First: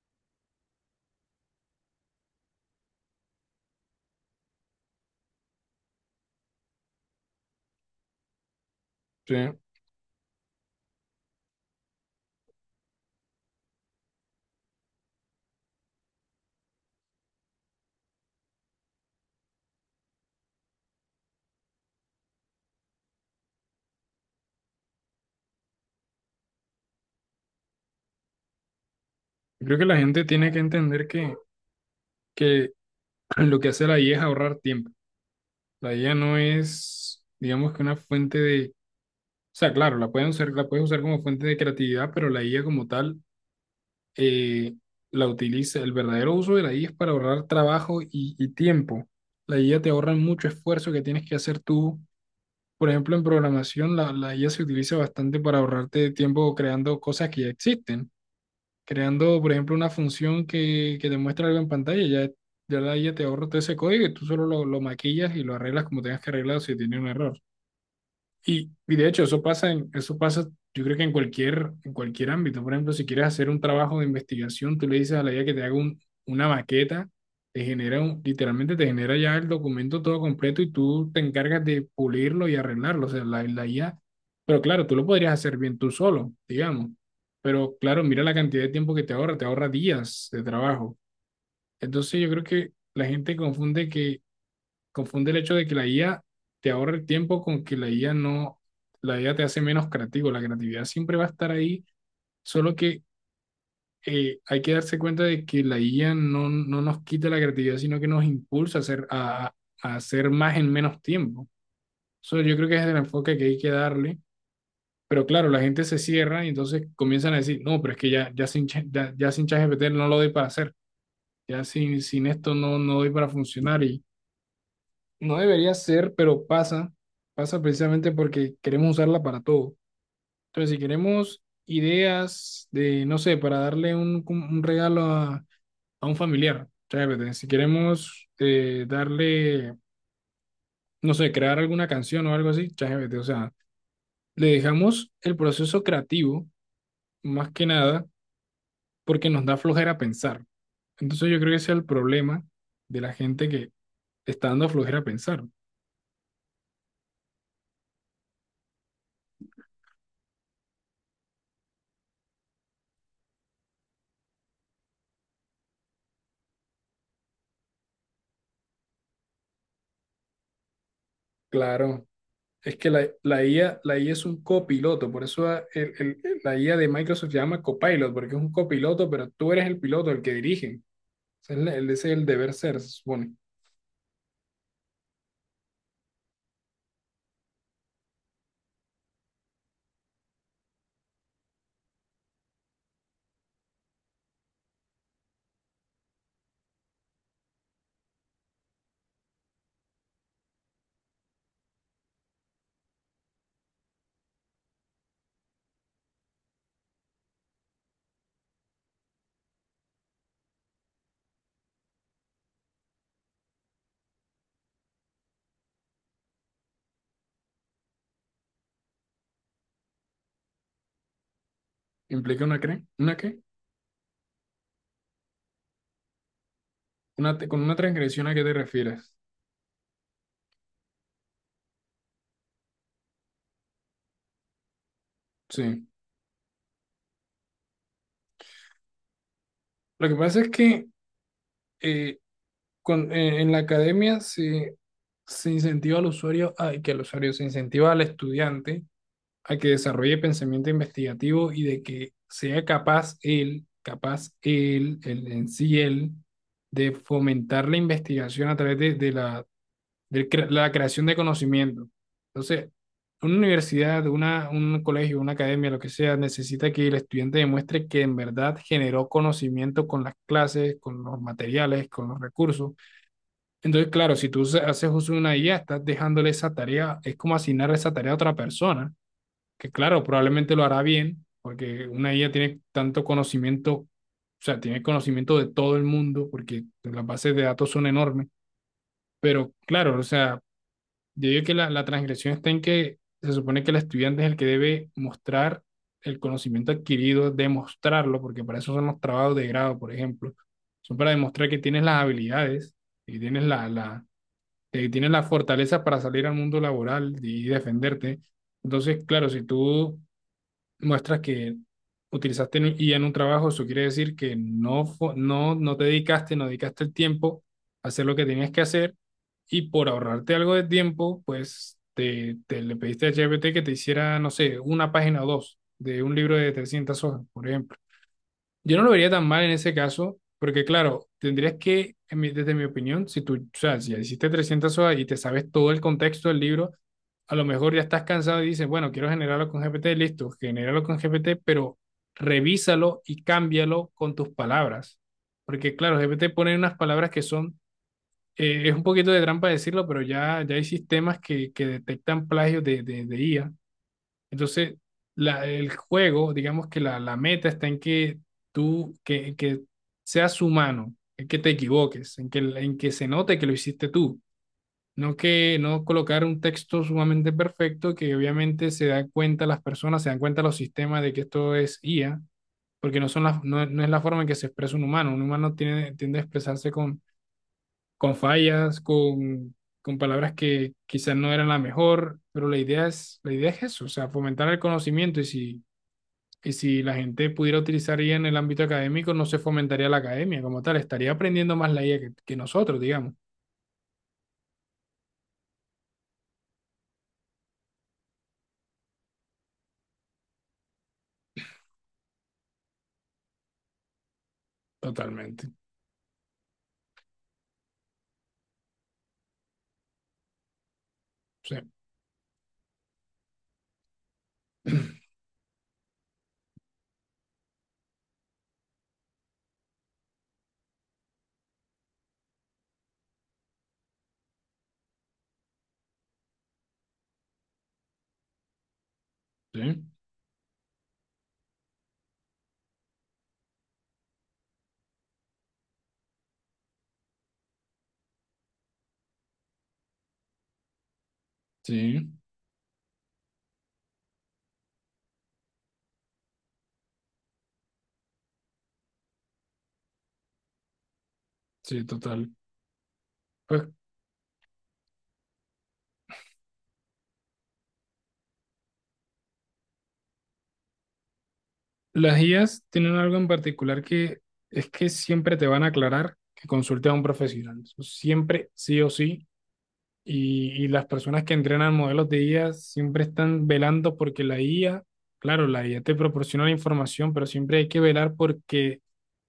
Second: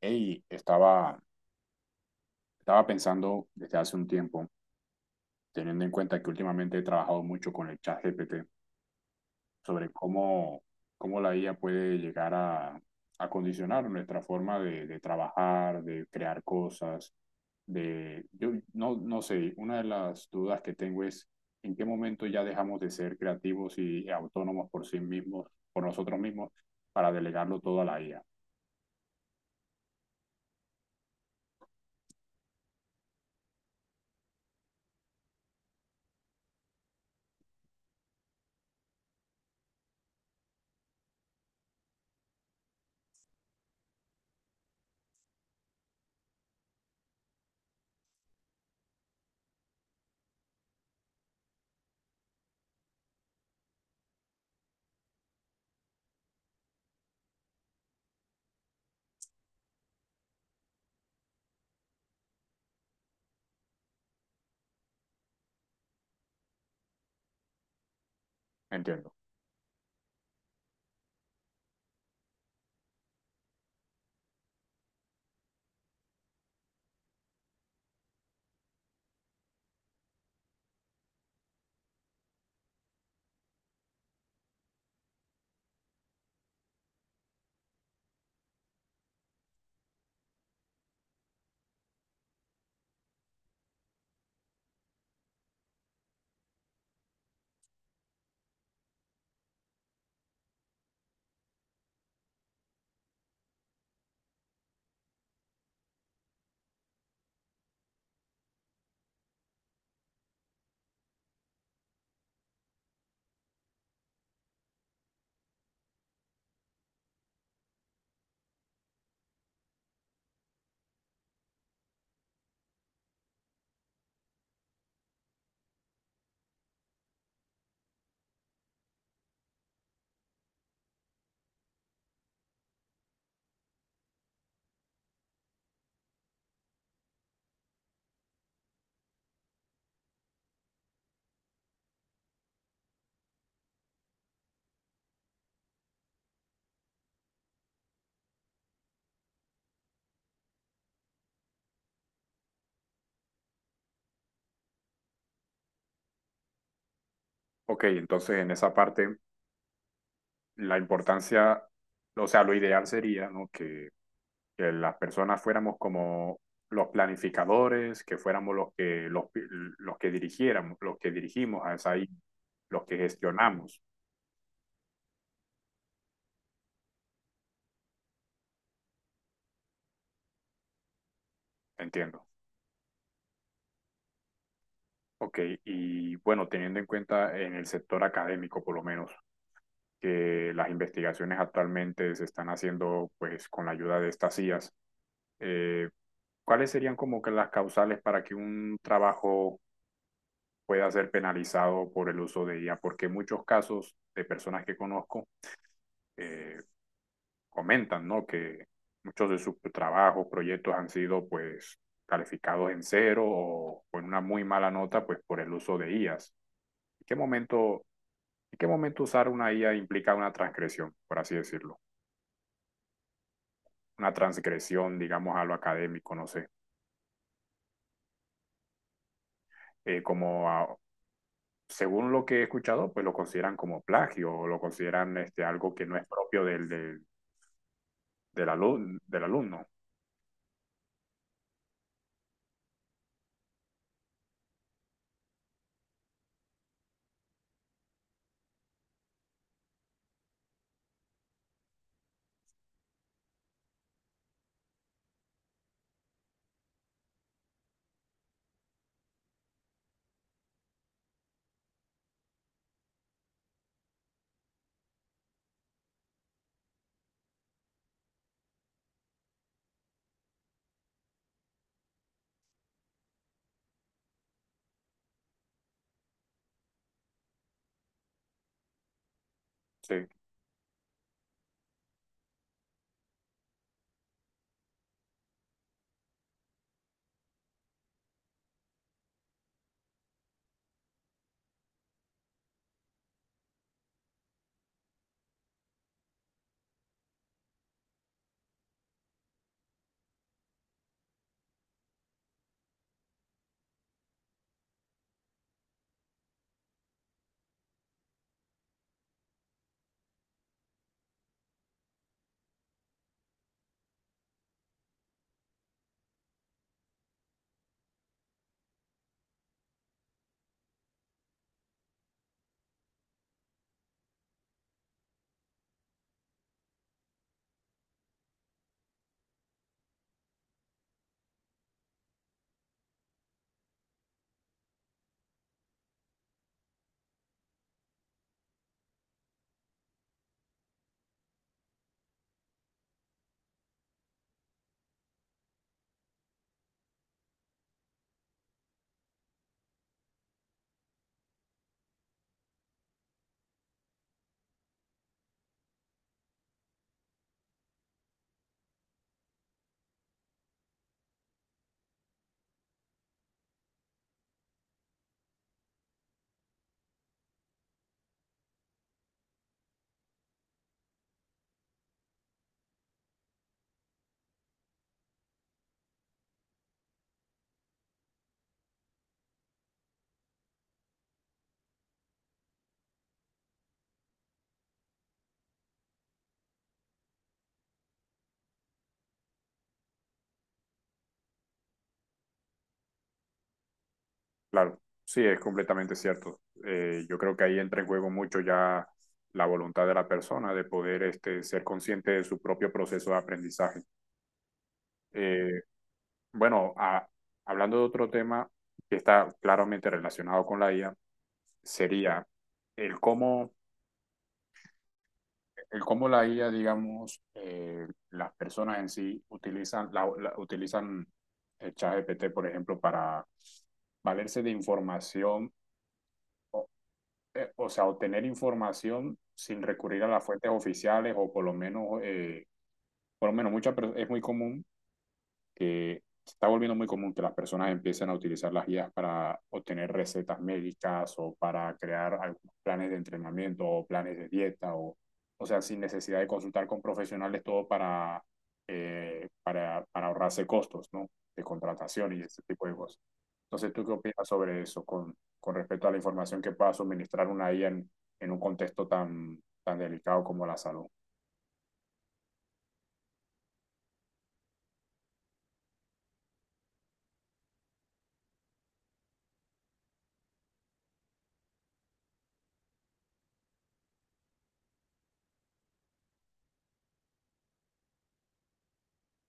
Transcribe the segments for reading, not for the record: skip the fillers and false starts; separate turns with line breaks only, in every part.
Hey, estaba pensando desde hace un tiempo, teniendo en cuenta que últimamente he trabajado mucho con el chat GPT,
Sí.
sobre cómo la IA puede llegar a condicionar nuestra forma de trabajar, de crear cosas, de... Yo no, no sé, una de las dudas que tengo es en qué momento ya dejamos de ser creativos y autónomos por sí mismos, por nosotros mismos, para delegarlo todo a la IA.
Creo que la gente tiene que entender que lo que hace la IA es ahorrar tiempo. La IA no es, digamos que una fuente de, o sea, claro, la pueden usar, la puedes usar como fuente de creatividad, pero la IA como tal eh, la utiliza. El verdadero uso de la IA es para ahorrar trabajo y tiempo. La IA te ahorra mucho esfuerzo que tienes que hacer tú. Por ejemplo, en programación, la IA se utiliza bastante para ahorrarte tiempo creando cosas que ya existen. Creando, por ejemplo, una función que te muestra algo en pantalla, ya la IA te ahorra todo ese código y tú solo lo maquillas y lo arreglas como tengas que arreglarlo si tiene un error. Y de
Entiendo.
hecho, eso pasa, yo creo que en cualquier ámbito. Por ejemplo, si quieres hacer un trabajo de investigación, tú le dices a la IA que te haga una maqueta, literalmente te genera ya el documento todo completo y tú te encargas de pulirlo y arreglarlo. O sea, la IA, pero claro, tú lo podrías hacer bien tú solo, digamos. Pero claro, mira la cantidad de tiempo que te ahorra días de trabajo. Entonces yo creo que la gente confunde el hecho de que la IA te ahorra el tiempo con que la IA no, la IA te hace menos creativo. La creatividad siempre va a estar ahí, solo que hay que darse cuenta de que la IA no nos quita la creatividad, sino que nos impulsa a hacer, a hacer más en menos tiempo. Eso yo creo que es el enfoque que hay que darle. Pero claro, la gente se cierra y entonces comienzan a decir, no, pero es que ya sin ChatGPT no lo doy para hacer, ya sin esto no doy para funcionar. No debería ser, pero pasa precisamente porque queremos usarla para todo. Entonces, si queremos ideas de, no sé, para darle un regalo a un familiar, ChatGPT. Si queremos darle, no sé, crear alguna canción o algo así, ChatGPT. O sea, le dejamos el proceso creativo, más que nada, porque nos da flojera pensar. Entonces, yo creo que ese es el problema de la gente que está dando flojera pensar.
Ok, entonces en esa parte... la importancia, o sea, lo ideal sería, ¿no? Que las personas fuéramos como los planificadores, que fuéramos los los que dirigiéramos, los que dirigimos a esa
Claro.
isla,
Es
los
que
que
la, la
gestionamos,
IA, la IA es un copiloto, por eso la IA de Microsoft se llama copilot, porque es un copiloto, pero tú eres el piloto, el que dirige. O sea, es ese es el
entiendo.
deber ser, se supone.
Ok, y bueno, teniendo en cuenta en el sector académico, por lo menos, que las investigaciones actualmente se están haciendo pues con la ayuda de estas IAS, eh, ¿cuáles serían como que las causales para que un trabajo pueda ser penalizado por el uso de IA? Porque muchos casos de personas que conozco eh, comentan, ¿no? Que muchos de sus trabajos, proyectos han sido pues calificados en cero o con una muy mala nota pues por el uso de IAs. ¿En qué momento, en qué momento usar una IA implica una transgresión, por así decirlo?
¿Implica una qué?
Una transgresión, digamos, a lo académico, no sé.
Con una transgresión a qué te refieres.
Eh, como a, según lo que he escuchado, pues lo consideran como plagio o lo consideran este, algo
Sí.
que no es propio del, del, del, alu del alumno.
Lo que pasa es que eh, en la academia se incentiva que el usuario se incentiva al estudiante a que desarrolle pensamiento investigativo y de que sea capaz él, él en sí él, de fomentar la investigación a través de la creación de conocimiento. Entonces, una universidad, un colegio, una academia, lo que sea, necesita que el estudiante demuestre que en verdad generó conocimiento con las clases, con los materiales, con los recursos. Entonces, claro, si tú haces uso de una IA, estás dejándole esa tarea, es como asignar esa tarea a otra persona que claro,
Sí,
probablemente lo hará bien, porque una IA tiene tanto conocimiento, o sea, tiene conocimiento de todo el mundo, porque las bases de datos son enormes, pero claro, o sea, yo digo que la transgresión está en que se supone que el estudiante es el que debe mostrar el conocimiento adquirido, demostrarlo, porque para eso son los trabajos de grado, por ejemplo, son para demostrar que tienes las habilidades y tienes la fortaleza para salir al mundo laboral y defenderte. Entonces, claro, si tú muestras que utilizaste IA en un trabajo, eso quiere decir que no te dedicaste, no dedicaste el tiempo a hacer lo que tenías que hacer y por ahorrarte algo de tiempo, pues te le pediste a GPT que te hiciera, no sé, una página o dos de un libro de 300 hojas, por ejemplo. Yo no lo vería tan mal en ese caso, porque claro, tendrías que, desde mi opinión, si tú, o sea, si hiciste 300 hojas y te sabes todo el contexto del libro, a lo mejor ya estás cansado y dices, bueno, quiero generarlo con GPT, listo, genéralo con GPT, pero revísalo y cámbialo con tus palabras. Porque claro, GPT pone unas palabras que son, es un poquito de trampa decirlo, pero ya hay sistemas que detectan plagios de IA. Entonces, el juego, digamos que la meta está en que tú, que seas humano, en que te equivoques, en que se note que lo hiciste tú. No que no colocar un texto sumamente perfecto que obviamente se dan cuenta las personas, se dan cuenta los sistemas de que esto es IA, porque no, no es la forma en que se expresa un humano. Un humano tiende a expresarse con, fallas, con palabras que quizás no eran la mejor, pero la idea es eso, o sea, fomentar el conocimiento y si la gente pudiera utilizar IA en el ámbito académico, no se fomentaría la academia como tal, estaría aprendiendo más la IA que nosotros, digamos.
claro, sí, es completamente cierto. Yo creo que ahí entra en juego mucho ya la voluntad de la persona de poder este, ser consciente de su propio proceso de aprendizaje.
Totalmente.
Eh, bueno, a, hablando de otro tema que está claramente relacionado con la IA,
Sí.
sería el el cómo la IA, digamos, las personas en sí utilizan el ChatGPT, por ejemplo, para valerse de información o sea, obtener información sin
Sí,
recurrir a las fuentes oficiales o por lo menos, es muy común que se está volviendo muy común que las personas empiecen a utilizar las guías para obtener recetas médicas o para
sí,
crear algunos planes de entrenamiento o planes de dieta o sea, sin necesidad de consultar con profesionales todo para ahorrarse costos, ¿no? De
sí,
contratación y
total.
ese tipo de cosas.
Pues
Entonces, ¿tú qué opinas sobre eso con respecto a la información que pueda suministrar una IA en un contexto tan, tan delicado como la salud?
las IAs tienen algo en particular que es que siempre te van a aclarar que consulte a un profesional. Siempre, sí o sí. Y las personas que entrenan modelos de IA siempre están velando porque la IA, claro, la IA te proporciona la información, pero siempre hay que velar porque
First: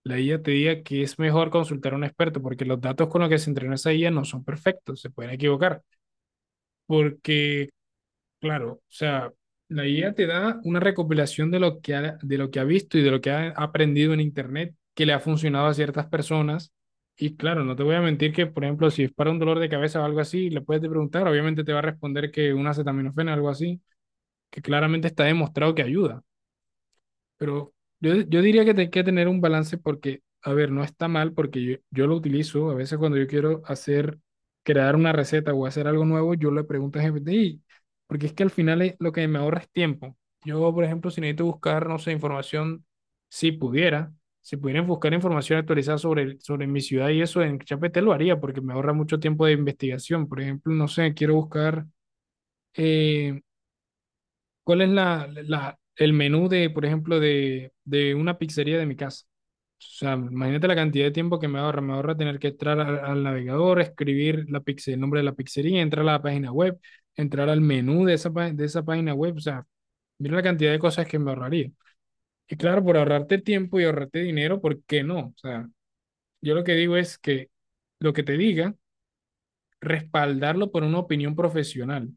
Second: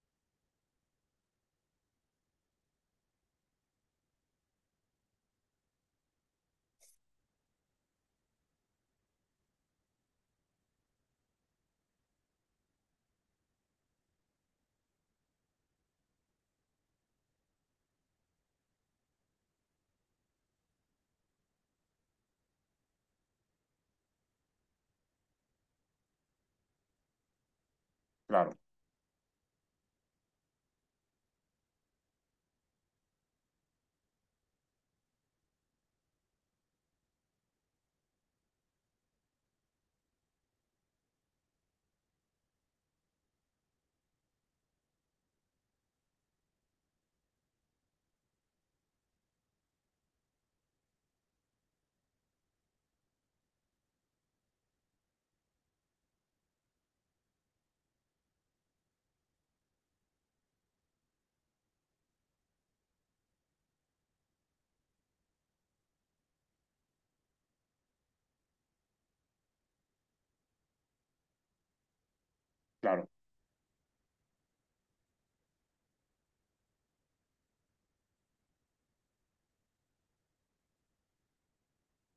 la IA te diga que es mejor consultar a un experto, porque los datos con los que se entrenó esa IA no son perfectos, se pueden equivocar. Porque Claro, o sea, la IA te da una recopilación de lo que ha visto y de lo que ha aprendido en Internet que le ha funcionado a ciertas personas. Y claro, no te voy a mentir que, por ejemplo, si es para un dolor de cabeza o algo así, le puedes preguntar, obviamente te va a responder que una acetaminofén o algo así, que claramente está demostrado que ayuda. Pero yo
Claro,
diría que hay que tener un balance porque, a ver, no está mal porque yo lo utilizo. A veces cuando yo quiero crear una receta o hacer algo nuevo, yo le pregunto a GPT, "Ey", porque es que al final lo que me ahorra es tiempo. Yo, por ejemplo, si necesito buscar, no sé, información, si pudiera, si pudieran buscar información actualizada sobre mi ciudad y eso en ChatGPT lo haría porque me ahorra mucho tiempo de investigación. Por ejemplo, no sé, quiero buscar eh, ¿cuál es el menú de, por ejemplo, de una pizzería de mi casa? O sea, imagínate la cantidad de tiempo que me ahorra. Me ahorra tener que entrar al navegador, escribir el nombre de la pizzería, entrar a la página web, entrar al menú de esa página web. O sea, mira la cantidad de cosas que me ahorraría. Y claro, por
claro.
ahorrarte tiempo y ahorrarte dinero, ¿por qué no? O sea, yo lo que digo es que lo que te diga, respaldarlo por una opinión profesional.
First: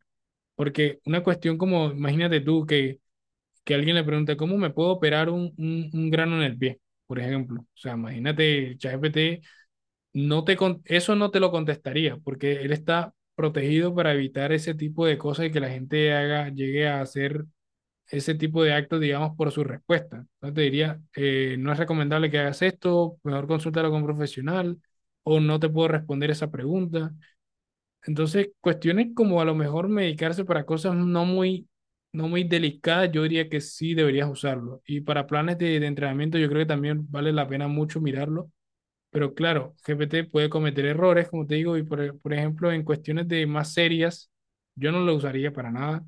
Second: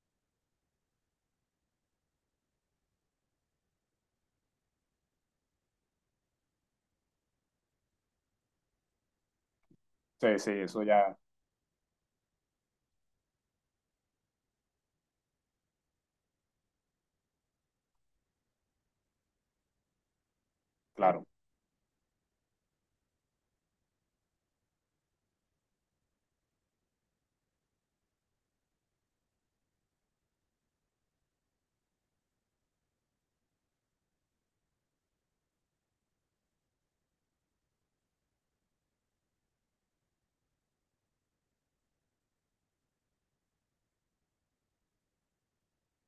Porque una cuestión como, imagínate tú que alguien le pregunte, ¿cómo me puedo operar un grano en el pie? Por ejemplo, o sea, imagínate, ChatGPT,
Sí, sí, eso
eso
ya,
no te lo contestaría, porque él está protegido para evitar ese tipo de cosas y que la gente llegue a hacer ese tipo de actos, digamos, por su respuesta. Entonces te diría,
claro,
no es recomendable que hagas esto, mejor consúltalo con un profesional, o no te puedo responder esa pregunta. Entonces, cuestiones como a lo mejor medicarse para cosas no muy delicadas, yo diría que sí deberías usarlo. Y para planes de entrenamiento, yo creo que también vale la pena mucho mirarlo. Pero claro, GPT puede cometer errores, como te digo, y por ejemplo, en cuestiones de más serias, yo no lo usaría para nada.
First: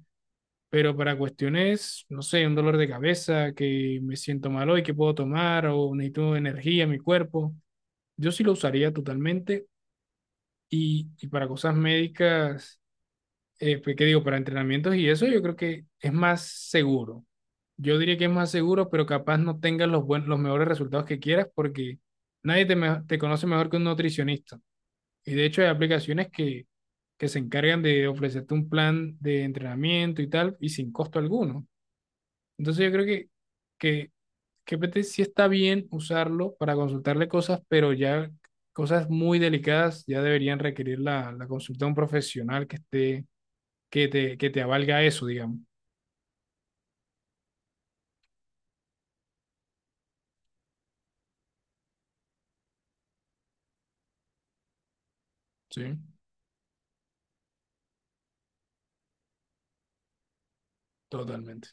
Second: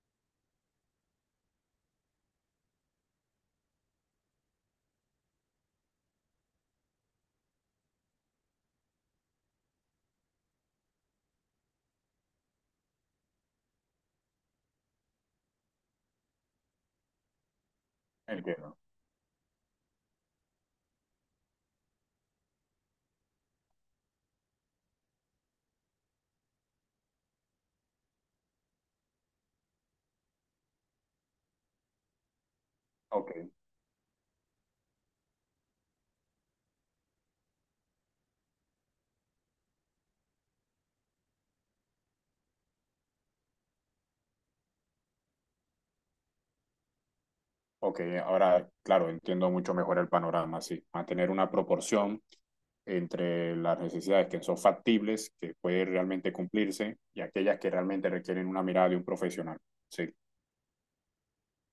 Pero para cuestiones, no sé, un dolor de cabeza, que me siento mal hoy, que puedo tomar, o necesito energía en mi cuerpo, yo sí lo usaría totalmente. Y para cosas médicas pues, ¿qué digo? Para entrenamientos y eso yo creo que es más seguro. Yo diría que es más
entiendo.
seguro, pero capaz no tengas los mejores resultados que quieras porque nadie te conoce mejor que un nutricionista. Y de hecho hay aplicaciones que se encargan de ofrecerte un plan de entrenamiento y tal y sin costo alguno. Entonces yo creo que,
Ok.
que GPT sí está bien usarlo para consultarle cosas, pero ya cosas muy delicadas ya deberían requerir la consulta de un profesional que te avalga eso, digamos.
Ok, ahora, claro, entiendo mucho mejor el panorama, sí. Mantener una proporción entre las necesidades que son factibles, que pueden
Sí,
realmente cumplirse, y aquellas que realmente requieren una mirada de un profesional. Sí.
totalmente.